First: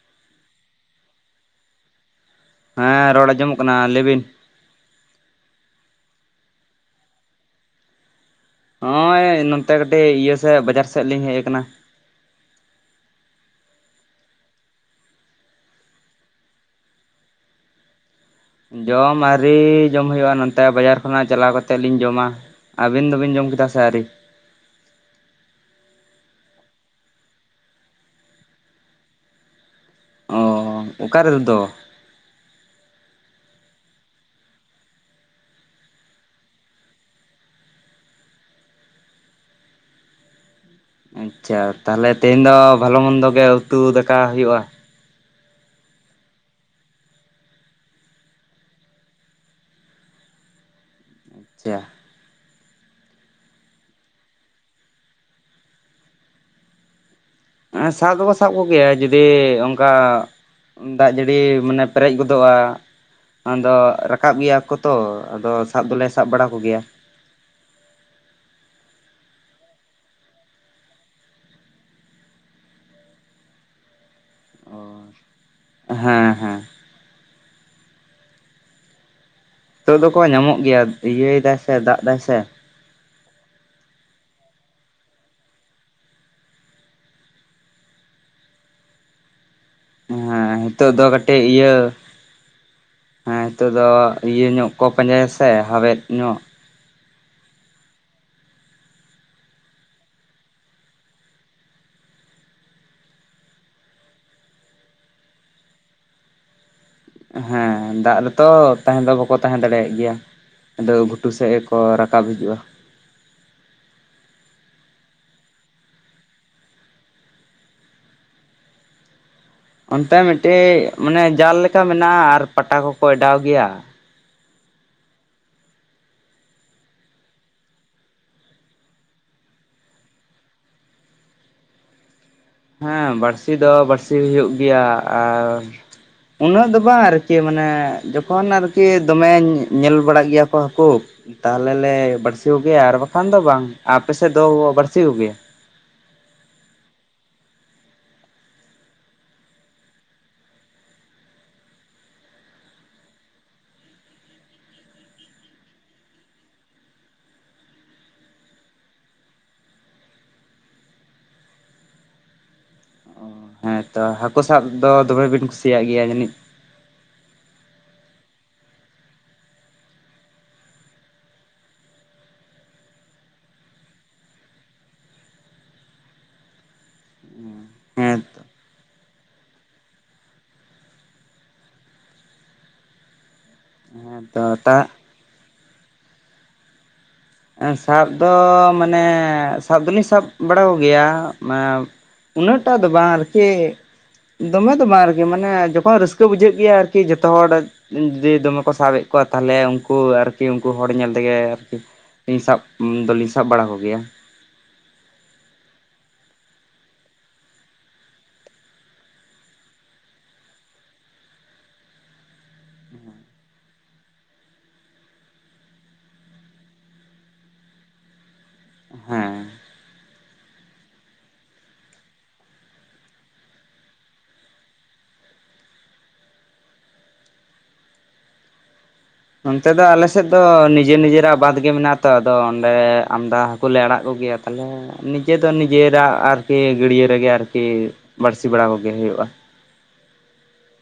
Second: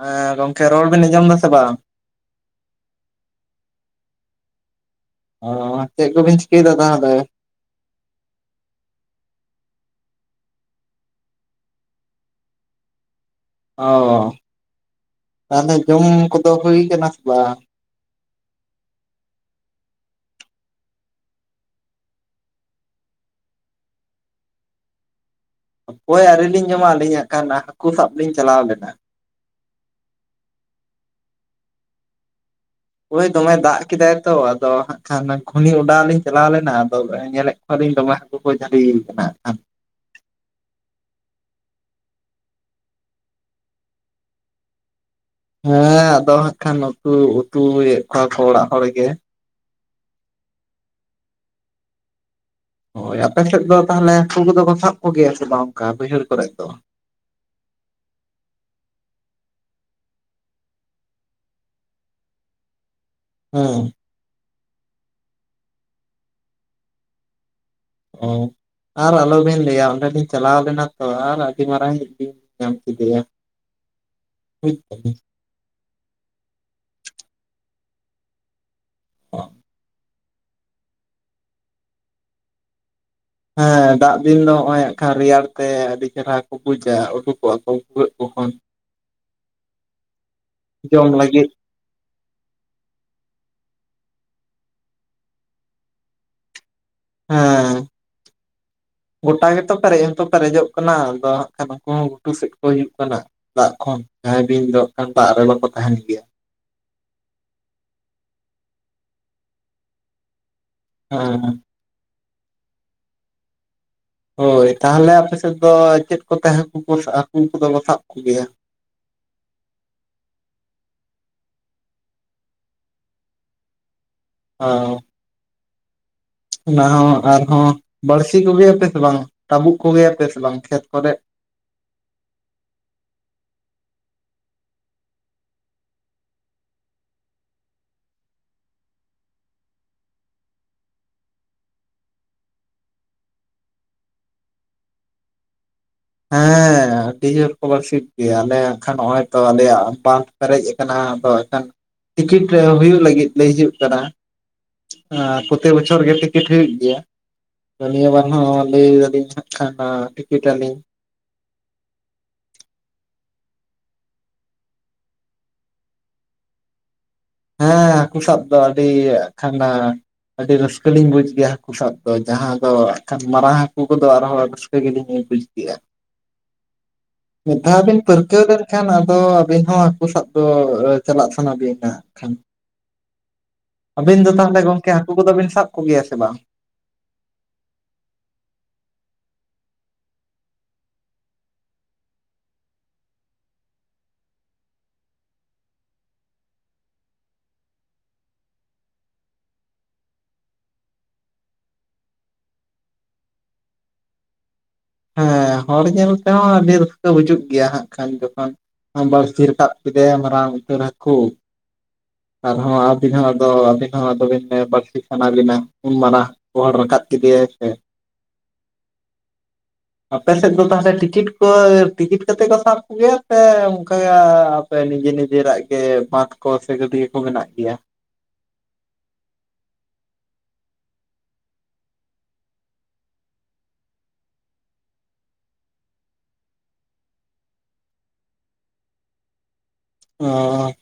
ᱦᱮᱸ ᱜᱚᱝᱠᱮ ᱨᱚᱲ ᱵᱮᱱ ᱟᱸᱡᱚᱢ ᱫᱟᱥᱮ ᱵᱟᱝ ᱦᱮᱸ ᱨᱚᱲ ᱟᱸᱡᱚᱢᱚᱜ ᱠᱟᱱᱟ ᱞᱟᱹᱭ ᱵᱤᱱ᱾ ᱚ ᱪᱮᱫ ᱠᱚ ᱵᱤᱱ ᱪᱤᱠᱟᱹᱭ ᱫᱟ, ᱛᱟᱦᱚᱞᱮ ᱱᱚᱜᱼᱚᱭ ᱱᱚᱛᱮ ᱠᱟᱹᱴᱤᱡ ᱤᱭᱟᱹ ᱥᱮᱫ ᱵᱟᱡᱟᱨ ᱥᱮᱫ ᱞᱤᱧ ᱦᱮᱡ ᱠᱟᱱᱟ᱾ ᱚᱸᱻ ᱛᱟᱦᱚᱞᱮ ᱡᱚᱢ ᱠᱚ ᱫᱚ ᱦᱩᱭ ᱠᱟᱱᱟ, ᱥᱮ ᱵᱟᱝ ᱡᱚᱢ ᱟᱹᱣᱨᱤ ᱡᱚᱢ ᱦᱩᱭᱩᱜᱼᱟ, ᱱᱚᱱᱛᱮ ᱵᱟᱡᱟᱨ ᱠᱷᱚᱱᱟᱼᱜ ᱪᱟᱞᱟᱣ ᱠᱟᱛᱮᱜ ᱞᱤᱧ ᱡᱚᱢᱟ ᱟᱵᱤᱱ ᱫᱚᱵᱤᱱ ᱡᱚᱢ ᱠᱮᱫᱟ ᱥᱮ ᱟᱹᱣᱨᱤ᱾ ᱦᱟᱯᱚᱭ ᱟᱹᱣᱨᱤ ᱞᱤᱧ ᱡᱚᱢᱟ, ᱟᱹᱞᱤᱧ ᱦᱟᱜ ᱠᱷᱟᱱ ᱱᱟᱜᱸ ᱦᱟᱹᱠᱩ ᱥᱟᱵ ᱞᱤᱧ ᱪᱟᱞᱟᱣ ᱞᱮᱱᱟ᱾ ᱚᱸᱻ ᱚᱠᱟ ᱨᱮᱫᱚ᱾ ᱳᱭ ᱫᱚᱢᱮ ᱫᱟᱜ ᱠᱮᱫᱟᱭ ᱛᱚ, ᱟᱫᱚ ᱦᱟᱸᱜ ᱠᱷᱟᱱ ᱜᱷᱩᱱᱤ ᱚᱰᱟᱣ ᱞᱤᱧ ᱪᱟᱞᱟᱣ ᱞᱮᱱᱟ, ᱟᱫᱚ ᱧᱮᱞᱮᱫ [unintelligible] ᱠᱩ ᱠᱚ ᱡᱷᱟᱹᱞᱤ ᱠᱟᱱᱟ ᱚ ᱟᱪᱪᱷᱟ ᱛᱟᱦᱚᱞᱮ ᱛᱮᱦᱮᱧ ᱫᱚ ᱵᱷᱟᱞᱚ ᱢᱚᱱᱫᱚ ᱜᱮ ᱩᱛᱩ ᱫᱟᱠᱟ ᱦᱩᱭᱩᱜᱼᱟ᱾ ᱦᱮᱸ ᱟᱫᱚ ᱦᱟᱸᱜ ᱠᱷᱟᱱ ᱩᱛᱩ ᱩᱛᱩᱭᱮᱫ ᱠᱚᱣᱟ ᱠᱚ ᱚᱲᱟᱜ ᱦᱚᱲ ᱜᱮ ᱪᱟ [unintelligible] ᱦᱳᱭ ᱟᱯᱮ ᱥᱮᱫ ᱫᱚ ᱛᱟᱦᱚᱞᱮ ᱦᱟᱹᱠᱩ ᱠᱚᱫᱚ ᱠᱚ ᱥᱟᱵ ᱠᱚ ᱜᱮᱭᱟ ᱥᱮ ᱵᱟᱝ ᱚᱱᱠᱟ ᱵᱟᱹᱭᱦᱟᱹᱲ ᱠᱚᱨᱮ ᱫᱚ᱾ ᱮᱸᱻ ᱥᱟᱵ ᱫᱚᱠᱚ ᱥᱟᱵ ᱠᱚ ᱜᱮᱭᱟ ᱡᱩᱫᱤ ᱚᱱᱠᱟ ᱫᱟᱜ ᱡᱟᱹᱲᱤ ᱢᱟᱱᱮ ᱯᱮᱨᱮᱡ ᱜᱚᱫᱚᱜᱼᱟ᱾ ᱦᱮᱸ ᱟᱫᱚ ᱨᱟᱠᱟᱵ ᱜᱮᱭᱟ ᱠᱚ ᱛᱚ, ᱟᱫᱚ ᱥᱟᱵ ᱫᱚᱞᱮ ᱥᱟᱵ ᱵᱟᱲᱟ ᱠᱚᱜᱮᱭᱟ᱾ ᱚ ᱟᱨ ᱟᱞᱚᱵᱤᱱ ᱞᱟᱹᱭᱟ, ᱚᱸᱰᱮ ᱞᱤᱧ ᱪᱟᱞᱟᱣ ᱞᱮᱱᱟ ᱛᱚ ᱟᱨ ᱟᱹᱰᱤ ᱢᱟᱨᱟᱝ ᱵᱤᱧ ᱧᱟᱢ ᱠᱮᱫᱮᱭᱟ, ᱵᱩᱡᱽ ᱫᱟᱵᱤᱱ ᱦᱮᱸ ᱦᱮᱸ ᱾ [unintelligible] ᱱᱤᱛᱚᱜ ᱫᱚᱠᱚ ᱧᱟᱢᱚᱜ ᱜᱮᱭᱟ, ᱤᱭᱟᱹᱭ ᱫᱟᱭ ᱥᱮ ᱫᱟᱜ ᱫᱟᱭ ᱥᱮ ᱦᱮᱸ ᱫᱟᱜ ᱫᱤᱱ ᱫᱚ ᱱᱚᱜᱼᱚᱭ ᱦᱟᱸᱜ ᱠᱷᱟᱱ ᱨᱮᱭᱟᱲ ᱛᱮ ᱟᱹᱰᱤ ᱪᱮᱨᱦᱟ ᱠᱚ ᱵᱩᱡᱟ ᱩᱰᱩᱠᱚᱜᱼᱟ ᱠᱚ ᱵᱷᱩᱜᱟᱹᱜ ᱠᱚ ᱠᱷᱚᱱ ᱦᱮᱸ ᱱᱤᱛᱚᱜ ᱫᱚ ᱡᱚᱢ ᱠᱟᱹᱴᱤᱡ ᱞᱟᱹᱜᱤᱫ ᱤᱭᱟᱹ ᱦᱮᱸ ᱱᱤᱛᱚᱜ ᱫᱚ ᱤᱭᱟᱹ ᱧᱚᱜ ᱠᱚ ᱯᱟᱸᱡᱟᱭᱟ ᱥᱮ ᱦᱟᱣᱮᱫ ᱧᱚᱜ ᱦᱮᱸ ᱾ ᱜᱚᱴᱟ ᱜᱮᱛᱚ ᱯᱮᱨᱮᱡ ᱦᱚᱸᱛᱚ ᱯᱮᱨᱮᱡᱚᱜ ᱠᱟᱱᱟ, ᱟᱫᱚ ᱦᱟᱸᱜ ᱠᱷᱟᱱ ᱩᱱᱠᱩ ᱦᱚᱸ ᱜᱷᱩᱴᱩ ᱥᱮᱫ ᱠᱚ ᱦᱤᱡᱩᱜ ᱠᱟᱱᱟ᱾ ᱫᱟᱜ ᱠᱷᱚᱱ ᱡᱟᱦᱟᱸᱭ ᱵᱤᱧ ᱫᱚ ᱱᱟᱜ ᱫᱟᱜ ᱨᱮ ᱵᱟᱠᱚ ᱛᱟᱦᱮᱱ ᱜᱮᱭᱟ᱾ ᱦᱮᱸ ᱫᱟᱜ ᱨᱮᱛᱚ ᱛᱟᱦᱮᱸ ᱫᱚ ᱵᱟᱠᱚ ᱛᱟᱦᱮᱸ ᱫᱟᱲᱮᱭᱟᱜ ᱜᱮᱭᱟ, ᱟᱫᱚ ᱜᱷᱩᱴᱩ ᱥᱮᱜ ᱦᱮᱸ ᱠᱚ ᱨᱟᱠᱟᱵ ᱦᱤᱡᱩᱜᱼᱟ ᱾ ᱦᱳᱭ ᱛᱟᱦᱚᱞᱮ ᱟᱯᱮᱥᱮᱫ ᱫᱚ ᱪᱮᱫ ᱠᱚ ᱛᱮ ᱦᱟᱹᱠᱩ ᱠᱚ ᱦᱟᱹᱠᱩ ᱠᱚ ᱫᱚ ᱠᱚᱥᱟᱵ ᱠᱚᱜᱮᱭᱟ? ᱚᱱᱛᱮ ᱢᱤᱫᱴᱤᱡ ᱢᱟᱱᱮ ᱡᱟᱞ ᱞᱮᱠᱟ ᱢᱮᱱᱟᱜᱼᱟ ᱟᱨ ᱯᱟᱴᱟ ᱠᱚᱠᱚ ᱮᱰᱟᱣ ᱜᱮᱭᱟ᱾ [unintelligible] ᱚᱱᱟ ᱦᱚᱸ ᱟᱨᱦᱚᱸ ᱵᱟᱹᱲᱥᱤ ᱠᱚᱜᱮᱭᱟᱯᱮ ᱥᱮ ᱵᱟᱝ ᱴᱟᱹᱵᱩᱜ ᱠᱚᱜᱮᱭᱟᱯᱮ ᱥᱮ ᱵᱟᱝ ᱠᱷᱮᱛ ᱠᱚᱨᱮ? ᱦᱮᱸ ᱵᱟᱹᱲᱥᱤ ᱫᱚ ᱵᱟᱹᱲᱥᱤ ᱦᱩᱭᱩᱜ ᱜᱮᱭᱟ ᱟᱨ ᱩᱱᱟᱹᱜ ᱫᱚ ᱵᱟᱝ ᱟᱨᱠᱤ ᱢᱟᱱᱮ ᱡᱚᱠᱷᱚᱱ ᱟᱨᱠᱤ ᱫᱚᱢᱮ ᱧᱮᱞ ᱵᱟᱲᱟᱜ ᱜᱮᱭᱟ ᱠᱚ ᱦᱟᱹᱠᱩ ᱛᱟᱦᱚᱞᱮ ᱞᱮ ᱵᱟᱹᱲᱥᱤ ᱠᱚᱜᱮᱭᱟ ᱟᱨ ᱵᱟᱠᱷᱟᱱ ᱫᱚ ᱵᱟᱝ ᱾ ᱟᱯᱮᱥᱮᱫ ᱫᱚ ᱵᱟᱹᱲᱥᱤ ᱠᱚᱜᱮᱭᱟ? ᱦᱮᱸ [inaudible] ᱟᱹᱰᱤ ᱡᱳᱨ ᱠᱚ ᱵᱟᱹᱲᱥᱤ ᱠᱚᱜᱮᱭᱟ, ᱟᱞᱮ ᱱᱟᱜ ᱠᱷᱟᱱ ᱱᱚᱜᱼᱚᱭ ᱛᱚ ᱟᱞᱮᱭᱟᱜ ᱵᱟᱸᱫᱷ ᱯᱮᱨᱮᱡ ᱟᱠᱟᱱᱟ, ᱟᱫᱚ ᱮᱠᱷᱟᱱ ᱴᱤᱠᱤᱴ ᱨᱮ ᱦᱩᱭᱩᱜ ᱞᱟᱹᱜᱤᱫ ᱞᱟᱹᱭ ᱦᱩᱭᱩᱜ ᱠᱟᱱᱟ᱾ ᱦᱚᱸ ᱯᱨᱚᱛᱤ ᱵᱚᱪᱷᱚᱨ ᱜᱮ ᱴᱤᱠᱤᱴ ᱦᱩᱭᱩᱜ ᱜᱮᱭᱟ᱾ ᱱᱤᱭᱟᱹ ᱵᱟᱨ ᱦᱚᱸ ᱞᱟᱹᱭ ᱫᱟᱞᱤᱧ ᱦᱟᱸᱜ ᱠᱷᱟᱱ ᱴᱤᱠᱤᱴ ᱟᱞᱤᱧ ᱾ ᱦᱮᱸ ᱛᱚ ᱦᱟᱹᱠᱩ ᱥᱟᱵ ᱫᱚ ᱫᱚᱢᱮ ᱵᱤᱱ ᱠᱩᱥᱤᱭᱟᱜ ᱜᱮᱭᱟ ᱡᱟᱹᱱᱤᱡ? ᱦᱮᱸ ᱦᱟᱹᱠᱩ ᱥᱟᱵ ᱫᱚ ᱟᱹᱰᱤ ᱦᱟᱸᱜ ᱠᱷᱟᱱ ᱟᱹᱰᱤ ᱨᱟᱹᱥᱠᱟᱹ ᱞᱤᱧ ᱵᱩᱡ ᱜᱮᱭᱟ ᱦᱟᱹᱠᱩ ᱥᱟᱵ ᱫᱚ, ᱡᱟᱦᱟᱸ ᱫᱚ ᱠᱷᱟᱱ ᱢᱟᱨᱟᱝ ᱦᱟᱹᱠᱩ ᱠᱚᱫᱚ ᱟᱨ ᱦᱚᱸ ᱨᱟᱥᱠᱟᱹ ᱜᱮᱞᱤᱧ ᱵᱩᱡ ᱜᱮᱭᱟ᱾ [inaudible] ᱢᱤᱫ ᱫᱷᱟᱣ ᱵᱤᱱ ᱦᱮᱸ ᱛᱚ ᱯᱟᱹᱨᱠᱟᱹᱣ ᱞᱮᱱ ᱠᱷᱟᱱ ᱟᱫᱚ, ᱟᱹᱵᱤᱱ ᱦᱚᱸ ᱦᱟᱹᱠᱩ ᱥᱟᱵ ᱫᱚ ᱪᱟᱞᱟᱜ ᱥᱟᱱᱟ ᱵᱤᱱᱟ ᱠᱷᱟᱱ ᱾ ᱦᱮᱸ ᱟᱹᱵᱤᱱ ᱫᱚ ᱛᱚ ᱛᱟᱦᱚᱞᱮ ᱛᱟ ᱜᱚᱝᱠᱮ ᱦᱟᱹᱠᱩ ᱠᱚᱫᱚ ᱵᱤᱱ ᱥᱟᱵ ᱠᱚᱜᱮᱭᱟ ᱥᱮ ᱵᱟᱝ? ᱥᱟᱵ ᱫᱚ ᱢᱟᱱᱮ ᱥᱟᱵ ᱫᱚᱞᱤᱧ ᱥᱟᱵ ᱵᱟᱲᱟ ᱠᱚᱜᱮᱭᱟ ᱩᱱᱟᱜ ᱴᱟᱜ ᱫᱚ ᱵᱟᱝ ᱟᱨᱠᱤ ᱫᱚᱢᱮ ᱫᱚ ᱵᱟᱝ ᱟᱨᱠᱤ ᱢᱟᱱᱮ ᱡᱚᱠᱷᱚᱱ ᱨᱟᱹᱥᱠᱟᱹ ᱵᱩᱡᱷᱟᱜ ᱜᱮᱭᱟ ᱟᱨᱠᱤ ᱡᱚᱛᱚ ᱦᱚᱲ ᱡᱩᱫᱤ ᱫᱚᱢᱮ ᱠᱚ ᱥᱟᱵ ᱮᱫ ᱠᱚᱣᱟ, ᱛᱟᱦᱚᱞᱮ ᱩᱱᱠᱩ ᱟᱨᱠᱤ ᱩᱱᱠᱩ ᱦᱚᱲ ᱧᱮᱞ ᱛᱮᱜᱮ ᱟᱨᱠᱤ [unintelligible] ᱥᱟᱵ ᱫᱚᱞᱤᱧ ᱥᱟᱵ ᱵᱟᱲᱟ ᱠᱚᱜᱮᱭᱟ ᱾ ᱦᱮᱸ ᱦᱚᱲ ᱧᱮᱞ ᱛᱮᱦᱚᱸ ᱟᱹᱰᱤ ᱨᱟᱹᱥᱠᱟᱹ ᱵᱩᱡᱩᱜ ᱜᱮᱭᱟ ᱦᱟᱸᱜ ᱠᱷᱟᱱ ᱡᱚᱠᱷᱚᱱ ᱵᱟᱹᱲᱥᱤ ᱨᱟᱠᱟᱵ ᱠᱮᱫᱮᱭᱟ ᱢᱟᱨᱟᱝ ᱩᱛᱟᱨ ᱦᱟᱹᱠᱩ ᱟᱨ ᱦᱚᱸ ᱟᱵᱤᱱ ᱦᱚᱸ ᱟᱫᱚ [inaudible] ᱱᱚᱣᱟ ᱟᱫᱚ ᱵᱤᱱ ᱵᱟᱹᱲᱥᱤ ᱥᱟᱱᱟ ᱵᱤᱱᱟ, ᱩᱱ ᱢᱟᱨᱟᱝ ᱵᱳᱲᱟᱲ ᱨᱟᱠᱟᱵ ᱠᱮᱫᱮᱭᱟᱭ ᱥᱮ ᱦᱮᱸ ᱾ ᱟᱯᱮ ᱥᱮᱫ ᱫᱚ ᱛᱟᱦᱚᱞᱮ ᱴᱤᱠᱤᱴ ᱠᱚ ᱴᱤᱠᱤᱴ ᱠᱟ ᱠᱟᱛᱮᱫ ᱠᱚ ᱥᱟᱵ ᱠᱚᱜᱮᱭᱟ ᱥᱮ ᱚᱱᱠᱟ ᱱᱤᱡᱮ ᱱᱤᱡᱮ ᱨᱟᱜ ᱜᱮ ᱵᱟᱸᱫᱷ ᱠᱚ ᱥᱮ ᱜᱟᱹᱰᱭᱟᱹ ᱠᱚ ᱢᱮᱱᱟᱜ ᱜᱮᱭᱟ? ᱱᱚᱱᱛᱮ ᱫᱚ ᱟᱞᱮᱥᱮᱫ ᱫᱚ ᱱᱤᱡᱮᱨ ᱱᱤᱡᱮᱨᱟᱜ ᱵᱟᱸᱫᱷ ᱜᱮ ᱢᱮᱱᱟᱜ ᱛᱚ, ᱟᱫᱚ ᱚᱸᱰᱮ ᱟᱢᱫᱟ ᱦᱟ ᱠᱩ ᱞᱮ ᱟᱲᱟᱜ ᱠᱚᱜᱮᱭᱟ ᱛᱟᱦᱚᱞᱮ ᱱᱤᱡᱮ ᱫᱚ ᱱᱤᱡᱮᱨᱟᱜ ᱟᱨᱠᱤ ᱜᱟᱹᱰᱭᱟᱹ ᱨᱮᱜᱮ ᱟᱨᱠᱤ ᱵᱟᱹᱲᱥᱤ ᱵᱟᱲᱟ ᱠᱚᱜᱮ ᱦᱩᱭᱩᱜᱼᱟ᱾ ᱚ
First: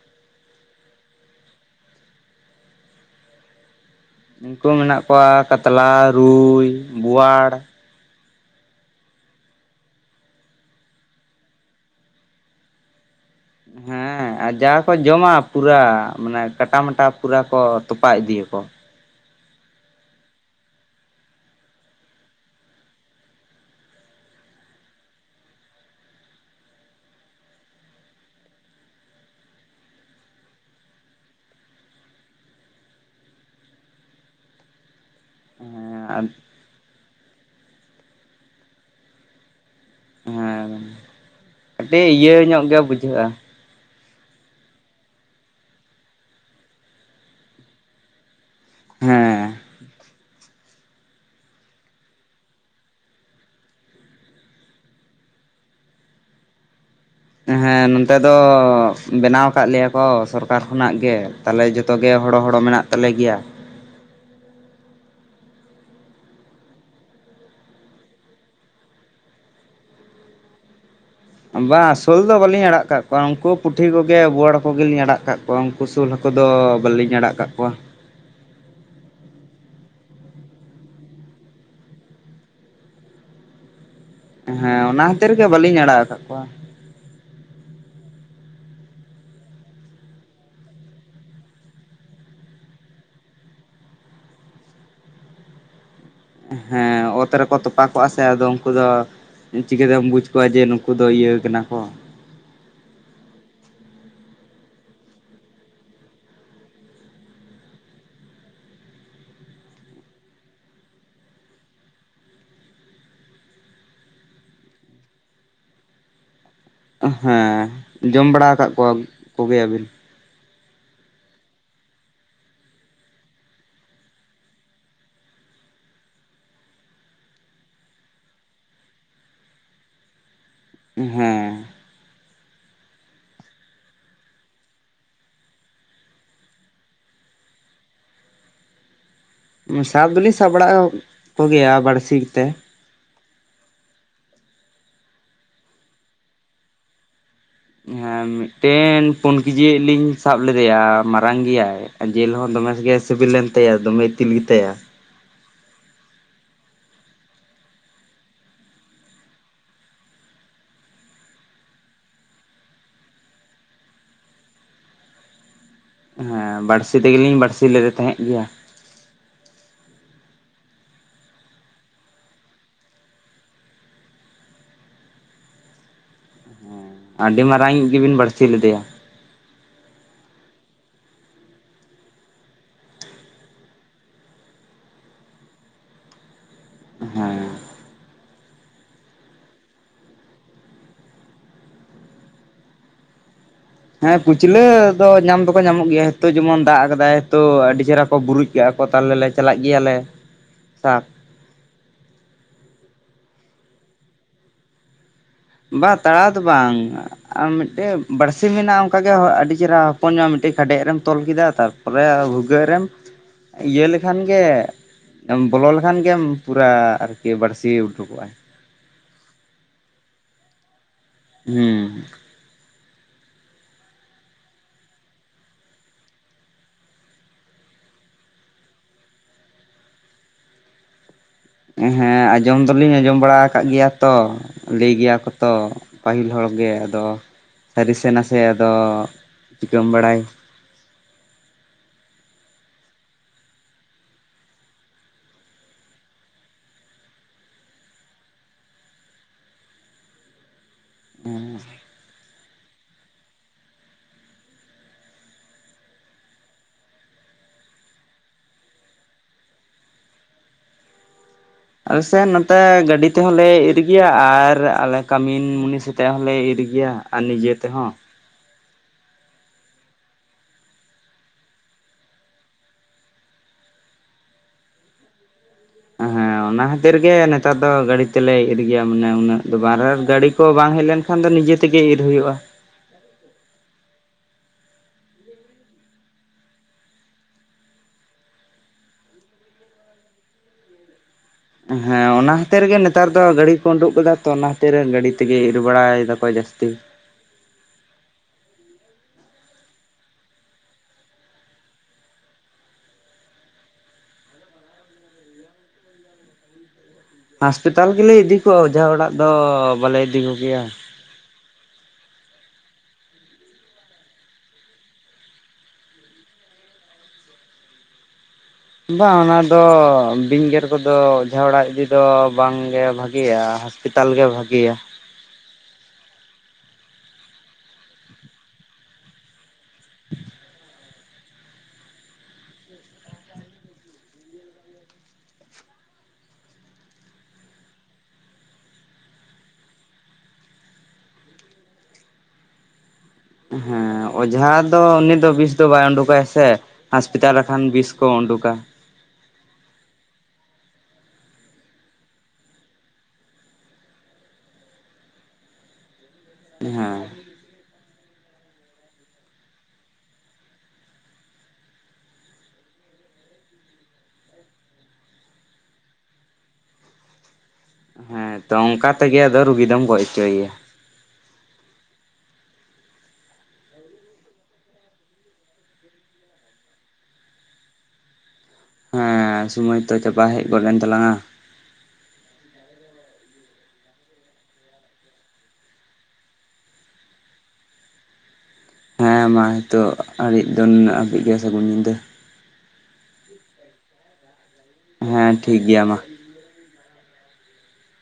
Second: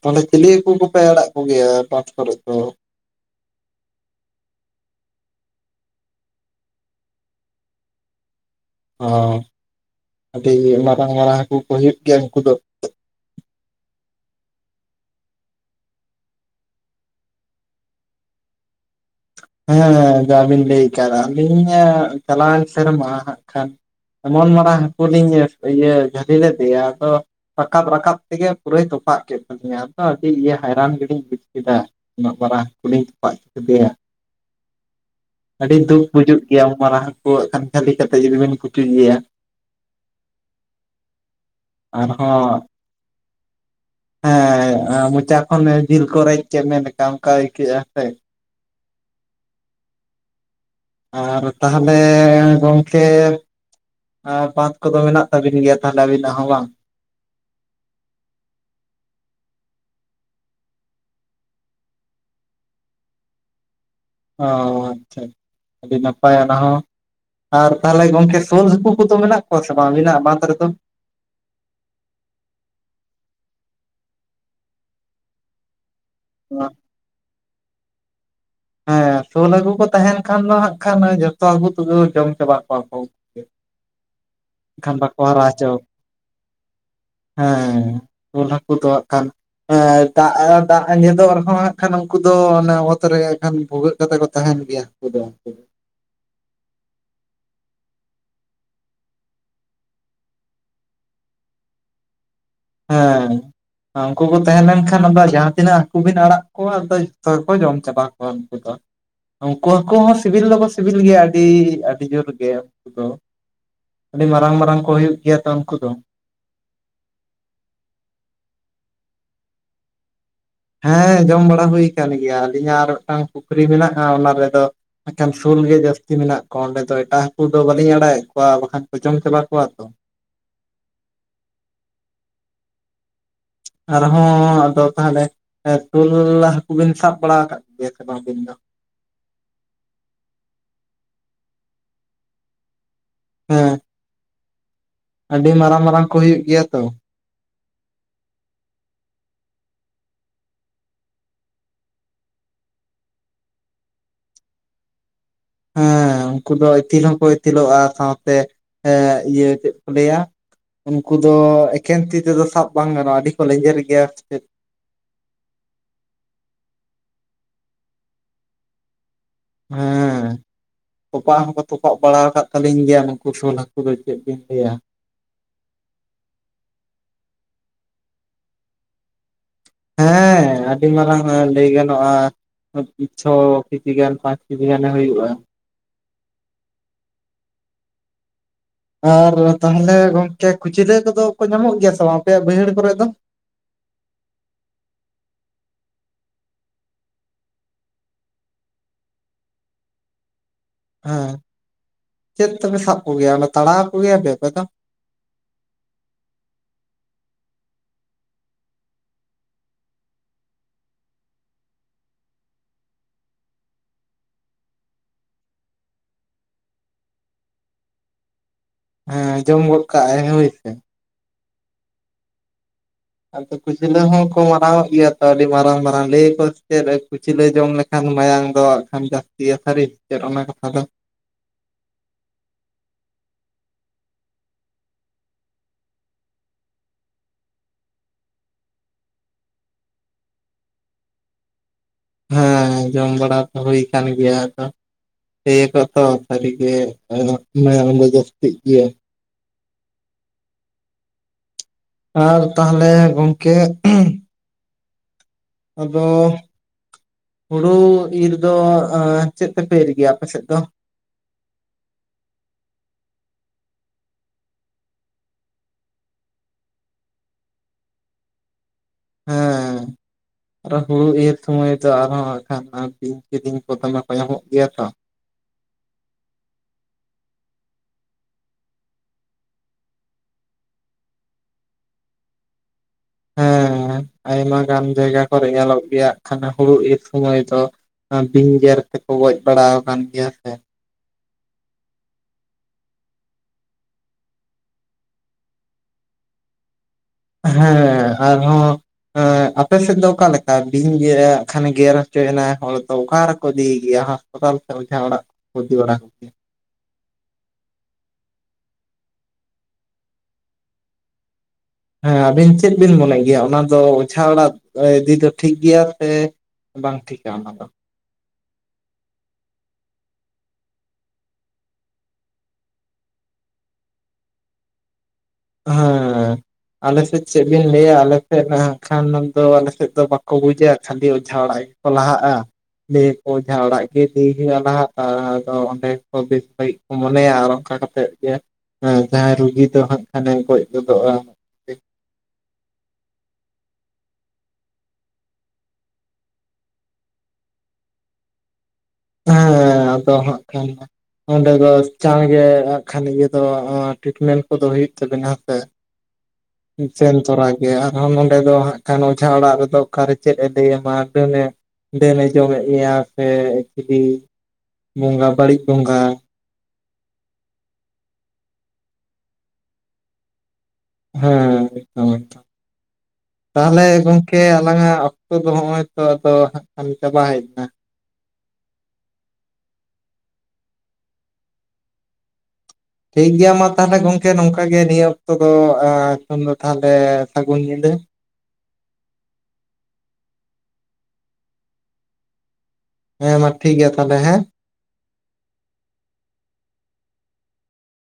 ᱛᱟᱦᱚᱞᱮ ᱪᱤᱞᱤ ᱦᱟᱹᱠᱩ ᱠᱚᱯᱮ ᱟᱲᱟᱜ ᱠᱚᱜᱮᱭᱟ ᱵᱟᱸᱫᱷ ᱠᱚᱨᱮ ᱠᱚ? ᱩᱱᱠᱩ ᱢᱮᱱᱟᱜ ᱠᱚᱣᱟ ᱠᱟᱛᱞᱟ ᱨᱩᱭ ᱵᱳᱣᱟᱲ ᱚ ᱟᱹᱰᱤ ᱢᱟᱨᱟᱝ, ᱢᱟᱨᱟᱝᱹ ᱦᱟᱠᱩ ᱠᱚ ᱦᱩᱭᱩᱜᱹ ᱜᱮᱭᱟ, ᱩᱱᱠᱩ ᱫᱚ ᱦᱮᱸ ᱾ ᱟᱨ ᱡᱟ ᱠᱚ ᱡᱚᱢᱟ ᱯᱩᱨᱟ ᱢᱟᱱᱮ ᱠᱟᱴᱟ ᱢᱟᱴᱟ ᱯᱩᱨᱟ ᱠᱚ ᱛᱚᱯᱟ ᱤᱫᱤᱭᱟ ᱠᱚ ᱾ ᱦᱮᱸ ᱡᱟ ᱵᱤᱱ ᱞᱟᱹᱭ ᱟᱠᱟᱫ, ᱟᱹᱞᱤᱧ ᱪᱟᱞᱟᱣ ᱮᱱ ᱥᱮᱨᱢᱟ ᱦᱟᱸᱜ ᱠᱷᱟᱱ ᱮᱢᱚᱱ ᱢᱟᱨᱟᱝ ᱦᱟᱠᱩ ᱞᱤᱧ ᱤᱭᱟᱹ ᱡᱷᱟᱹᱞᱤ ᱞᱮᱫᱮᱭᱟ ᱟᱫᱚ ᱨᱟᱠᱟᱵ, ᱨᱟᱠᱟᱵ ᱛᱮᱸᱜᱮ ᱯᱩᱨᱟᱹᱭ ᱛᱚᱯᱟᱜ ᱠᱮᱫ ᱛᱟᱹᱞᱤᱤᱧᱟ, ᱟᱫᱚ ᱟᱹᱰᱤ ᱤᱭᱟᱹ ᱦᱟᱭᱨᱟᱱ ᱜᱮᱞᱤᱧ ᱵᱩᱡ ᱠᱮᱫᱟ ᱾ ᱩᱱᱟᱜ ᱯᱟᱛᱟ ᱦᱟᱠᱩ ᱞᱤᱧ ᱛᱚᱯᱟᱜ ᱦᱚᱪᱚ ᱠᱮᱫᱮᱭᱟ ᱟᱹᱰᱤ ᱫᱩᱠ ᱦᱮᱸ ᱵᱩᱡᱩᱜ ᱜᱮᱭᱟ, ᱩᱱ ᱢᱟᱨᱟᱝ ᱦᱟᱠᱩ ᱦᱟᱸᱜ ᱠᱷᱟᱱ ᱠᱷᱟᱹᱞᱤ ᱠᱟᱛᱮᱫ, ᱡᱩᱫᱤ ᱵᱮᱱ ᱯᱷᱩᱪᱩ ᱜᱮᱭᱟ ᱦᱮᱸ ᱟᱨ ᱠᱟᱹᱴᱤᱡ ᱤᱭᱟᱹ ᱦᱚᱸ ᱧᱚᱜ ᱜᱮ ᱵᱩᱡᱷᱟᱹᱜᱼᱟ ᱦᱮᱸ ᱢᱚᱪᱟ ᱠᱷᱚᱱ ᱡᱤᱞ ᱠᱚ ᱨᱮᱡ ᱠᱮᱫ ᱢᱮ ᱞᱮᱠᱟ ᱚᱱᱠᱟᱹ ᱟᱹᱭᱠᱟᱹᱜᱼᱟ ᱥᱮ? ᱦᱮᱸ ᱾ ᱟᱨ ᱛᱟᱦᱚᱞᱮ ᱜᱚᱝᱠᱮ ᱵᱟᱸᱫ ᱠᱚᱫᱚ ᱢᱮᱱᱟᱼᱜ ᱛᱟᱵᱤᱱ ᱜᱮᱭᱟ, ᱛᱟᱦᱚᱞᱮ ᱟᱵᱤᱱᱟᱜ ᱦᱚᱸ ᱵᱟᱝ? ᱦᱮᱸ ᱱᱚᱛᱮ ᱫᱚ ᱵᱮᱱᱟᱣ ᱠᱟᱜ ᱞᱮᱭᱟ ᱠᱚ ᱥᱚᱨᱠᱟᱨ ᱠᱷᱚᱱᱟᱜ ᱜᱮ ᱛᱟᱦᱚᱞᱮ ᱡᱚᱛᱚ ᱜᱮ ᱦᱚᱲ ᱦᱚᱲᱚ ᱢᱮᱱᱟᱜ ᱛᱟᱞᱮ ᱜᱮᱭᱟ ᱾ ᱚ ᱟᱪᱪᱷᱟ ᱟᱹᱰᱤ ᱱᱟᱯᱟᱭ ᱚᱱᱟ ᱦᱚᱸ ᱾ ᱟᱨ ᱛᱟᱦᱚᱞᱮ ᱜᱚᱝᱠᱮ, ᱥᱳᱞ ᱦᱟᱠᱩ ᱠᱚᱫᱚ ᱢᱮᱱᱟᱜ ᱠᱚᱣᱟ ᱥᱮ ᱵᱟᱝ ᱟᱵᱤᱱᱟᱜ ᱵᱟᱸᱫᱷ ᱨᱮᱫᱚ? ᱵᱟ ᱥᱳᱞ ᱫᱚ ᱵᱟᱹᱞᱤᱧ ᱟᱲᱟᱜ ᱠᱟᱜ ᱠᱚᱣᱟ, ᱩᱱᱠᱩ ᱯᱩᱴᱷᱤ ᱠᱚᱜᱮ ᱵᱳᱣᱟᱲ ᱠᱚᱜᱮᱞᱤᱧ ᱟᱲᱟᱜ ᱠᱟᱜ ᱠᱚᱣᱟ ᱩᱱᱠᱩ ᱥᱳᱞ ᱦᱟᱠᱩ ᱫᱚ ᱵᱟᱹᱞᱤᱧ ᱟᱲᱟᱜ ᱠᱟᱜ ᱠᱚᱣᱟ ᱾ ᱦᱮᱸ ᱥᱳᱞ ᱟᱹᱜᱩ ᱠᱚ ᱛᱟᱦᱮᱱ ᱠᱷᱟᱱ ᱫᱚ ᱦᱟᱸᱜ ᱠᱷᱟᱱ ᱡᱚᱛᱚ ᱦᱟᱠᱩ ᱛᱮᱜᱮ ᱡᱚᱢ ᱪᱟᱵᱟᱜ ᱠᱚᱣᱟ ᱠᱚ ᱦᱮᱸ ᱮᱱᱠᱷᱟᱱ ᱚᱱᱟ ᱵᱟᱠᱚ ᱠᱷᱟᱹᱛᱤᱨ ᱦᱟᱨᱟ ᱜᱮ ᱦᱚᱪᱚ ᱵᱟᱞᱤᱧ ᱟᱲᱟᱜ ᱟᱠᱟᱫ ᱠᱚᱣᱟ ᱾ ᱦᱮᱸ ᱥᱳᱞ ᱦᱟᱠᱩ ᱫᱚ ᱦᱟᱸᱜ ᱠᱷᱟᱱ ᱫᱟᱜ, ᱫᱟᱜ ᱟᱡᱮᱫᱚᱜ ᱨᱮᱦᱚᱸ ᱦᱟᱸᱜ ᱠᱷᱟᱱ ᱩᱱᱠᱩ ᱫᱚ ᱚᱱᱟ ᱚᱛᱨᱮ ᱮᱠᱷᱟᱱ ᱵᱷᱩᱜᱟᱹᱜ ᱠᱟᱛᱮ ᱠᱚ ᱛᱟᱦᱮᱱ ᱜᱮᱭᱟ, ᱩᱱᱠᱩ ᱦᱟᱠᱩ ᱫᱚ ᱾ ᱦᱮᱸ ᱚᱛ ᱨᱮᱠᱚ ᱛᱚᱯᱟ ᱠᱚᱜ-ᱟ ᱥᱮ? ᱟᱫᱚ ᱩᱱᱠᱩ ᱫᱚ ᱪᱤᱠᱟᱹᱛᱮᱢ ᱵᱩᱡᱽ ᱠᱚᱣᱟ, ᱡᱮ ᱱᱩᱠᱩ ᱫᱚ ᱤᱭᱟᱹ ᱠᱟᱱᱟ ᱠᱚ ᱦᱮᱸ ᱾ ᱩᱱᱠᱩ ᱠᱚ ᱛᱟᱦᱮᱸ ᱞᱮᱱᱠᱷᱟᱱ ᱟᱫᱚ ᱡᱟᱦᱟᱸ ᱛᱤᱱᱟᱹᱜ ᱦᱟᱠᱩ ᱵᱤᱱ ᱟᱲᱟᱜ ᱠᱚᱣᱟ, ᱟᱫᱚ ᱡᱚᱛᱚ ᱜᱮᱠᱚ ᱡᱚᱢ ᱪᱟᱵᱟ ᱠᱚᱣᱟ ᱩᱱᱠᱩ ᱫᱚ ᱾ ᱩᱱᱠᱩ ᱦᱟᱠᱩ ᱦᱚᱸ ᱥᱤᱵᱤᱞ ᱫᱚᱠᱚ ᱥᱤᱵᱤᱞ ᱜᱮᱭᱟ, ᱟᱹᱰᱤ ᱟᱹᱰᱤ ᱡᱳᱨ ᱜᱮ ᱩᱱᱠᱩ ᱫᱚ ᱟᱹᱰᱤ ᱢᱟᱨᱟᱝ ᱢᱟᱨᱟᱝ ᱠᱚ ᱦᱩᱭᱩᱜ ᱜᱮᱭᱟ ᱛᱚ ᱩᱱᱠᱩ ᱫᱚ ᱾ ᱦᱮᱸ ᱡᱚᱢ ᱵᱟᱲᱟ ᱟᱠᱟᱫ ᱠᱚᱣᱟ ᱠᱚᱜᱮᱭᱟ ᱵᱤᱱ? ᱦᱮᱸ ᱡᱚᱢ ᱵᱟᱲᱟ ᱦᱩᱭ ᱟᱠᱟᱱ ᱜᱮᱭᱟ᱾ ᱟᱹᱞᱤᱧᱟᱜ ᱟᱨ ᱢᱤᱫᱴᱟᱝ ᱯᱩᱠᱷᱨᱤ ᱢᱮᱱᱟᱜ-ᱟ, ᱚᱱᱟ ᱨᱮᱫᱚ ᱵᱟᱠᱷᱟᱱ ᱥᱳᱞ ᱜᱮ ᱡᱟᱹᱥᱛᱤ ᱢᱮᱱᱟᱜ ᱠᱚᱣᱟ, ᱚᱸᱰᱮ ᱫᱚ ᱮᱴᱟᱜ ᱦᱟᱠᱩ ᱫᱚ ᱵᱟᱞᱤᱧ ᱟᱲᱟᱭᱮᱫ ᱠᱚᱣᱟ, ᱵᱟᱠᱷᱟᱱ ᱠᱚ ᱡᱚᱢ ᱪᱟᱵᱟ ᱠᱚᱣᱟ ᱛᱚ ᱦᱮᱸ ᱾ ᱟᱨ ᱦᱚᱸ ᱟᱫᱚ ᱛᱟᱦᱚᱞᱮ ᱥᱳᱞ ᱦᱟᱠᱩ ᱵᱤᱱ ᱥᱟᱵ ᱵᱟᱲᱟ ᱟᱠᱟᱫ ᱜᱮᱭᱟ ᱟᱹᱵᱤᱱ ᱫᱚ? ᱥᱟᱵ ᱫᱚᱞᱤᱧ ᱥᱟᱵ ᱵᱟᱲᱟ ᱠᱚᱜᱮᱭᱟ ᱵᱟᱹᱲᱥᱤ ᱛᱮ ᱦᱮᱸ ᱾ ᱟᱹᱰᱤ ᱢᱟᱨᱟᱝ ᱢᱟᱨᱟᱝ ᱠᱚ ᱦᱩᱭᱩᱜ ᱜᱮᱭᱟ ᱛᱚ ᱾ ᱦᱮᱸ ᱢᱤᱫᱴᱮᱱ ᱯᱩᱱ ᱠᱮᱡᱤ ᱞᱤᱧ ᱥᱟᱵ ᱞᱮᱫᱮᱭᱟ ᱢᱟᱨᱟᱝ ᱜᱮᱭᱟᱭ ᱟᱨ ᱡᱤᱞ ᱦᱚᱸ ᱫᱚᱢᱮ ᱥᱤᱵᱤᱞ ᱮᱱ ᱛᱟᱭᱟ ᱫᱚᱢᱮ ᱤᱛᱤᱞ ᱜᱮᱛᱟᱭᱟ᱾ ᱦᱮᱸ ᱩᱱᱠᱩ ᱫᱚ ᱤᱛᱤᱞ ᱦᱚᱸᱠᱚ ᱤᱛᱤᱞᱚᱜ-ᱟ, ᱥᱟᱶᱛᱮ ᱤᱭᱟᱹ ᱪᱮᱫ ᱠᱚ ᱞᱟᱹᱭᱟ ᱩᱱᱠᱩ ᱫᱚ ᱮᱠᱮᱱ ᱛᱤ ᱛᱮᱫᱚ ᱥᱟᱵ ᱵᱟᱝ ᱜᱟᱱᱚᱜ-ᱟ, ᱟᱹᱰᱤ ᱠᱚ ᱞᱮᱡᱮᱨ ᱜᱮᱭᱟ ᱪᱮᱫ? ᱦᱮᱸ ᱵᱟᱹᱲᱥᱤ ᱛᱮᱜᱮᱞᱤᱧ ᱵᱟᱹᱲᱥᱤ ᱞᱮᱫᱮ ᱛᱟᱦᱮᱸᱫ ᱜᱮᱭᱟ᱾ ᱦᱮᱸ᱾ ᱛᱚᱯᱟᱜ ᱦᱚᱸᱠᱚ ᱛᱚᱯᱟᱜ ᱵᱟᱲᱟ ᱟᱠᱟᱫ ᱛᱟᱹᱞᱤᱧ ᱜᱮᱭᱟ, ᱱᱩᱠᱩ ᱥᱳᱞ ᱦᱟᱹᱠᱩ ᱫᱚ ᱪᱮᱫ ᱵᱤᱱ ᱞᱟᱹᱭᱟ ᱦᱮᱸ ᱾ ᱟᱹᱰᱤ ᱢᱟᱨᱟᱝ ᱜᱮᱵᱤᱱ ᱵᱟᱹᱲᱥᱤ ᱞᱮᱫᱮᱭᱟ? [unintelligible] ᱦᱮᱸᱻᱮ, ᱟᱹᱰᱤ ᱢᱟᱨᱟᱝ ᱦᱚᱲᱮ ᱞᱟᱹᱭ ᱜᱟᱱᱚᱜ-ᱟ ᱾ ᱯᱟᱸᱪ ᱠᱤ ᱪᱷᱚ ᱠᱮᱡᱤ ᱜᱟᱱ, ᱯᱟᱸᱪ ᱠᱮᱡᱤ ᱜᱟᱱᱮ ᱦᱩᱭᱩᱜ-ᱟ ᱾ ᱦᱮᱸᱻ ᱾ ᱟᱨ ᱛᱟᱦᱚᱞᱮ ᱜᱚᱝᱠᱮ, ᱠᱷᱩᱪᱞᱟᱹ ᱠᱚᱫᱚ ᱠᱚ ᱧᱟᱢᱚᱜ ᱜᱮᱭᱟ, ᱥᱮ ᱵᱟᱝ ᱟᱯᱮᱭᱟᱜ ᱵᱟᱹᱭᱦᱟᱹᱲ ᱠᱚᱨᱮ ᱫᱚ ᱾ ᱦᱮᱸ, ᱠᱩᱪᱞᱟᱹ ᱫᱚ ᱧᱟᱢ ᱫᱚᱠᱚ ᱧᱟᱢᱚᱜ ᱜᱮᱭᱟ ᱾ ᱦᱤᱛᱚᱜ ᱡᱮᱢᱚᱱ ᱫᱟᱜ ᱟᱠᱟᱟᱭ ᱛᱚ, ᱟᱹᱰᱤ ᱪᱮᱦᱨᱟ ᱠᱚ ᱵᱩᱨᱩᱡ ᱠᱟᱹᱜ ᱛᱟᱦᱞᱮ ᱞᱮ ᱪᱟᱞᱟᱜ ᱜᱮᱭᱟᱞᱮ ᱥᱟᱵ ᱾ ᱦᱮᱸ, ᱪᱮᱫ? ᱛᱮᱯᱮ ᱥᱟᱵ ᱠᱚᱜᱮᱭᱟ, ᱛᱟᱲᱟᱣ ᱠᱚᱜᱮᱭᱟ ᱯᱮ ᱛᱚ ᱾ [unintelligible] ᱵᱟᱝ, ᱛᱟᱲᱟᱣ ᱫᱚ ᱵᱟᱝ ᱾ ᱟᱢ, ᱢᱤᱫᱴᱮᱡ ᱵᱟᱹᱲᱥᱤ ᱢᱮᱱᱟᱜ-ᱟ ᱚᱱᱠᱟᱜᱮ, ᱟᱹᱰᱤ ᱪᱮᱦᱨᱟ ᱦᱚᱯᱚᱱ ᱧᱚᱜ ᱢᱤᱫᱴᱮᱡ ᱠᱟᱰᱮᱡ ᱨᱮᱢ ᱛᱚᱞ ᱠᱮᱫᱟ, ᱛᱟᱨ ᱛᱟᱵᱮ, ᱵᱷᱩᱜᱟᱹᱜ ᱨᱮᱢ, ᱤᱭᱟᱹ ᱞᱮᱠᱷᱟᱱ ᱜᱮ ᱵᱚᱞᱚ ᱞᱮᱠᱷᱟᱱ ᱜᱮᱢ ᱯᱩᱨᱟ, ᱟᱨᱠᱤ ᱵᱟᱹᱲᱥᱤ ᱚᱰᱩᱠᱚᱜ-ᱟᱭ ᱾ ᱦᱮᱸ, ᱡᱚᱢ ᱜᱚᱜ ᱠᱟᱜᱼᱟᱭ, ᱦᱳᱭ ᱥᱮ ᱾ ᱦᱩᱸᱻ ᱾ ᱟᱫᱚ ᱠᱩᱪᱞᱟ, ᱹ ᱦᱚᱸᱠᱚ ᱢᱟᱨᱟᱝᱚ ᱜᱮᱭᱟ ᱛᱚ, ᱟᱹᱰᱤ ᱢᱟᱨᱟᱝ ᱢᱟᱨᱟᱝ ᱞᱟᱹᱭ ᱟᱠᱚ, ᱪᱮᱫ? ᱠᱩᱪᱞᱟᱹ ᱡᱚᱢ ᱞᱮᱠ ᱠᱷᱟᱱ ᱢᱟᱭᱟᱝ ᱫᱚ, ᱦᱟᱸᱜ ᱠᱷᱟᱱ ᱡᱟᱹᱥᱛᱤᱜᱼᱟ ᱥᱟᱹᱨᱤ ᱪᱮᱫ? ᱚᱱᱟ ᱠᱟᱛᱷᱟ ᱫᱚ ᱾ ᱦᱮᱸ, ᱟᱸᱡᱚᱢ ᱫᱚᱞᱤᱧ ᱟᱸᱡᱚᱢ ᱵᱟᱲᱟ ᱟᱠᱟᱫ ᱜᱮᱭᱟ ᱛᱚ ᱾ ᱞᱟᱹᱭ ᱜᱮᱭᱟ ᱠᱚᱛᱚ, ᱯᱟᱹᱦᱤᱞ ᱦᱚᱲᱜᱮ ᱟᱫᱚ, ᱥᱟᱹᱨᱤ ᱥᱮ ᱱᱟᱥᱮ, ᱟᱫᱚ ᱪᱤᱠᱟᱹᱢ ᱵᱟᱲᱟᱭ? ᱦᱮᱸᱻ, ᱡᱚᱢ ᱵᱟᱲᱟ ᱫᱚ ᱦᱩᱭ ᱟᱠᱟᱱ ᱜᱮᱭᱟ ᱟᱫᱚ ᱾ ᱞᱟᱹᱭ, ᱟᱠᱚ ᱛᱚ ᱥᱟᱹᱨᱤ [unintelligible] ᱜᱮ ᱢᱟᱭᱟᱝ ᱫᱚ ᱡᱟᱹᱥᱛᱤᱜ ᱜᱮᱭᱟ ᱾ ᱦᱮᱸᱻ ᱾ ᱟᱨ, ᱛᱟᱦᱚᱞᱮ ᱜᱚᱝᱠᱮ ᱾ ᱟᱫᱚᱢ ᱦᱳᱲᱳ ᱤᱨ ᱫᱚ ᱪᱮᱫ? ᱛᱮ ᱯᱮ ᱤᱨ ᱜᱮᱭᱟ ᱟᱯᱮ ᱥᱮᱫ ᱫᱚ ᱾ ᱟᱞᱮ ᱥᱮᱱ ᱱᱚᱛᱮ ᱜᱟᱹᱰᱤ ᱛᱮᱦᱚᱸ ᱞᱮ ᱤᱨ ᱜᱮᱭᱟ, ᱟᱨ ᱟᱞᱮ ᱠᱟᱹᱢᱤᱱ ᱢᱩᱱᱤᱥ ᱛᱮᱦᱚᱸ ᱞᱮ ᱤᱨ ᱜᱮᱭᱟ ᱾ ᱟᱨ ᱱᱤᱡᱮ ᱛᱮᱦᱚᱸ᱾ [inaudible] ᱟᱨᱦᱚ, ᱦᱳᱲᱳ ᱤᱨ ᱥᱳᱢᱳᱭ ᱫᱚ ᱟᱨᱦᱚᱸ ᱦᱟᱸᱜ ᱠᱷᱟᱱ, ᱵᱤᱧ ᱠᱤᱫᱤᱧ ᱠᱚ, ᱫᱚᱢᱮ ᱠᱚ ᱧᱟᱢᱚᱜ ᱜᱮᱭᱟ ᱛᱚ ᱾ ᱦᱮᱸᱻᱦᱮᱸᱻᱦᱟᱸ ᱾ ᱚᱱᱟ ᱠᱷᱟᱹᱛᱤᱨ ᱜᱮ, ᱱᱮᱛᱟᱨ ᱫᱚ ᱜᱟᱹᱰᱤ ᱛᱮ ᱞᱮ ᱤᱨ ᱜᱮᱭᱟ ᱾ ᱢᱟᱱᱮ ᱩᱱᱟᱹᱜ ᱫᱚ ᱜᱟᱹᱰᱤ ᱠᱚ ᱵᱟᱝ ᱦᱮᱡ ᱞᱮᱱ ᱠᱷᱟᱱ ᱾ ᱠᱷᱟᱱ ᱫᱚ ᱱᱤᱡᱮ ᱛᱮᱜᱮ ᱤᱨ ᱦᱩᱭᱩᱜᱼᱟ ᱾ [inaudible] ᱦᱮᱸ ᱟᱭᱢᱟ ᱜᱟᱱ ᱡᱟᱭᱜᱟ ᱠᱚᱨᱮ ᱧᱮᱞᱚᱜ ᱜᱮᱭᱟ, ᱦᱳᱲᱳ ᱤᱨ ᱥᱩᱢᱳᱭ ᱫᱚ ᱾ ᱵᱤᱧ ᱜᱮᱨ ᱛᱮᱠᱚ ᱜᱚᱡ ᱵᱟᱲᱟ ᱟᱠᱟᱱ ᱜᱮᱭᱟ ᱥᱮ? ᱦᱮᱸ, ᱚᱱᱟ ᱠᱷᱟᱹᱛᱤᱨ ᱜᱮ ᱱᱮᱛᱟᱨ ᱫᱚ ᱜᱟᱹᱰᱤ ᱠᱚ ᱩᱰᱩᱠ ᱠᱟᱫᱟ ᱛᱚ, ᱚᱱᱟ ᱠᱷᱟᱛᱤᱨ ᱜᱟᱹᱰᱤ ᱛᱮᱜᱮ ᱤᱨ ᱵᱟᱲᱟ ᱮᱫᱟ ᱠᱚ ᱡᱟᱹᱥᱛᱤ ᱾ ᱦᱮᱸ ᱟᱨ ᱦᱚᱸ ᱾ ᱟᱻ, ᱟᱯᱮ ᱥᱮᱫ ᱫᱚ ᱚᱠᱟ ᱞᱮᱠᱟ ᱵᱤᱧ ᱜᱮᱨᱟᱜ, ᱜᱮᱨ ᱦᱚᱪᱚᱭᱮᱱᱟ ᱦᱚᱲ ᱫᱚ ᱚᱠᱟ? ᱨᱮᱠᱚ ᱤᱫᱤ ᱮᱜᱮᱭᱟ ᱦᱟᱸᱜ ᱾ ᱦᱟᱸᱥᱯᱟᱛᱟᱞ ᱥᱮ? ᱚᱡᱷᱟ ᱚᱲᱟᱜ ᱠᱚ ᱤᱫᱤ ᱵᱟᱲᱟ ᱠᱚ ᱜᱮᱭᱟ ᱾ ᱦᱟᱸᱥᱯᱤᱛᱟᱞ ᱜᱮ ᱞᱮ ᱤᱫᱤ ᱠᱚᱣᱟ ᱾ᱚᱡᱷᱟ ᱚᱲᱟᱜ ᱫᱚ, ᱵᱟᱞᱮ ᱤᱫᱤ ᱠᱚ‌ ᱜᱮᱭᱟ ᱾ ᱦᱮᱸ, ᱟᱵᱤᱱ ᱪᱮᱫ ᱵᱤᱱ ᱢᱚᱱᱮ ᱜᱮᱭᱟ ᱚᱱᱟ ᱫᱚ, ᱚᱡᱷᱟ ᱚᱲᱟᱜ ᱤᱫᱤ ᱫᱚ ᱴᱷᱤᱠ ᱜᱮᱭᱟ ᱥᱮ? ᱵᱟᱝ ᱴᱷᱤᱠ-ᱟ, ᱚᱱᱟ ᱫᱚ ᱾ ᱵᱟᱝ, ᱚᱱᱟ ᱫᱚ ᱵᱤᱧ ᱜᱮᱨ ᱠᱚᱫᱚ, ᱚᱡᱷᱟ ᱚᱲᱟᱜ ᱤᱫᱤ ᱫᱚ ᱵᱟᱝ ᱜᱮ, ᱵᱷᱟᱜᱮ ᱭᱟ ᱾ ᱯᱤᱛᱟᱞ ᱜᱮ ᱵᱷᱟᱹᱜᱮ ᱭᱟ ᱾ ᱦᱟᱸᱻ, ᱟᱞᱮ ᱥᱮᱫ ᱪᱮᱫ ᱵᱤᱱ ᱞᱟᱹᱭᱟ, ᱟᱞᱮ ᱥᱮᱫ ᱦᱟᱸᱜ [unintelligible] ᱪᱮᱫ ᱫᱚ ᱵᱟᱠᱚ ᱵᱩᱡᱟᱹ, ᱠᱷᱟᱹᱞᱤ ᱚᱡᱷᱟ ᱚᱲᱟᱜ ᱜᱮᱠᱚ ᱞᱟᱦᱟᱜᱼᱟ ᱾ ᱞᱟᱹᱭ ᱟᱠᱚ, ᱚᱡᱷᱟ ᱚᱲᱟᱜ ᱜᱮ ᱤᱫᱤ ᱭᱮ ᱦᱳᱭᱳᱜᱼᱟ ᱾ ᱞᱟᱦᱟ ᱫᱚ ᱚᱸᱰᱮ ᱠᱚ ᱵᱮᱥ ᱢᱚᱱᱮ‌ᱭᱟ, ᱟᱨ ᱚᱱᱠᱟ ᱠᱟᱛᱮᱫ ᱜᱮ ᱡᱟᱸᱦᱟᱭ ᱨᱩᱜᱤ ᱫᱚ ᱦᱟᱸᱜ, ᱠᱷᱟᱱᱮ ᱜᱚᱡ ᱜᱚᱫᱚᱜᱼᱟ ᱾ ᱦᱮᱸᱻ, ᱚᱡᱷᱟ ᱫᱚ ᱩᱱᱤ ᱫᱚ ᱵᱤᱥ ᱫᱚ ᱵᱟᱭ ᱳᱰᱳᱠ ᱟᱭ ᱥᱮ? ᱦᱟᱸᱥᱯᱤᱛᱟᱞ ᱨᱮ ᱠᱷᱟᱱ ᱵᱤᱥ ᱠᱚ ᱳᱰᱳ ᱠᱟ ᱾ ᱦᱮᱸ, ᱟᱫᱚ ᱦᱟᱸᱜ ᱠᱷᱟᱱ, ᱦᱟᱸᱜ ᱾ ᱚᱸᱰᱮ ᱫᱚ ᱪᱟᱲ ᱜᱮ ᱦᱟᱸᱜ ᱠᱷᱟᱱ ᱤᱭᱟᱹ ᱫᱚ ᱴᱤᱴ ᱢᱮᱱᱴ ᱠᱚᱫᱚ ᱦᱩᱭᱩᱜ ᱛᱟᱵᱤᱱᱟ ᱦᱮᱸᱥᱮ [inaudible] ᱪᱮᱱ ᱪᱟᱨᱟᱭ ᱜᱮᱭᱟ ᱟᱨᱦᱚᱸ ᱱᱚᱰᱮ ᱫᱚ ᱦᱟᱸᱜ ᱠᱷᱟᱱ ᱚᱡᱷᱟ ᱚᱲᱟᱜ ᱨᱮᱫᱚ ᱚᱠᱟᱨᱮ ᱪᱮᱫ ᱮ ᱞᱟᱹᱭ ᱟᱢᱟ ᱟ. ᱜᱩᱭ ᱢᱮ ᱰᱟᱹᱱ ᱮ ᱡᱚᱢᱮᱜ ᱢᱮᱭᱟ ᱥᱮ ᱪᱤᱞᱤ ᱵᱚᱸᱜᱟ ᱵᱟᱹᱲᱤᱡ ᱵᱚᱸᱜᱟ ᱦᱮᱸ ᱛᱚ ᱚᱱᱠᱟ ᱛᱮᱜᱮ ᱟᱫᱚ ᱨᱩᱜᱤ ᱫᱚᱢ ᱜᱚᱡ ᱦᱚᱪᱚᱭᱟ ᱦᱮᱸ ᱮᱠᱫᱚᱢ ᱮᱠᱫᱚᱢ ᱛᱟᱦᱞᱮ ᱜᱚᱝᱠᱮ ᱟᱞᱟᱝ ᱟᱜ ᱚᱠᱛᱚ ᱫᱚ ᱦᱚᱸᱜᱼᱚᱭ ᱛᱚ ᱟᱫᱚ ᱦᱟᱸᱜ ᱠᱷᱟᱱ ᱪᱟᱵᱟ ᱦᱮᱡ ᱱᱟ ᱦᱮᱸ ᱥᱳᱢᱳᱭ ᱛᱚ ᱪᱟᱵᱟ ᱦᱮᱡ ᱜᱚᱫ ᱮᱱ ᱛᱟᱞᱟᱝᱼᱟ ᱴᱷᱤᱠ ᱜᱮᱭᱟ ᱢᱟ ᱛᱟᱦᱞᱮ ᱜᱚᱝᱠᱮ ᱱᱚᱝᱠᱟ ᱜᱮ ᱱᱤᱭᱟᱹ ᱚᱠᱛᱚ ᱫᱚ ᱮ ᱮᱠᱷᱚᱱ ᱫᱚ ᱛᱟᱦᱞᱮ ᱥᱟᱹᱜᱩᱱ ᱧᱤᱫᱟᱹ ᱦᱮᱸ ᱢᱟ ᱱᱤᱛᱚᱜ ᱦᱟᱹᱨᱤᱡ ᱫᱚ ᱱᱤᱱᱟᱹᱜ ᱦᱟᱹᱵᱤᱡ ᱜᱮ ᱥᱟᱹᱜᱩᱱ ᱧᱤᱫᱟᱹ ᱦᱮᱸ ᱢᱟ ᱴᱷᱤᱠ ᱜᱮᱭᱟ ᱛᱟᱞᱦᱮ ᱦᱮᱸ ᱦᱮᱸ ᱴᱷᱤᱠ ᱜᱮᱭᱟ ᱢᱟ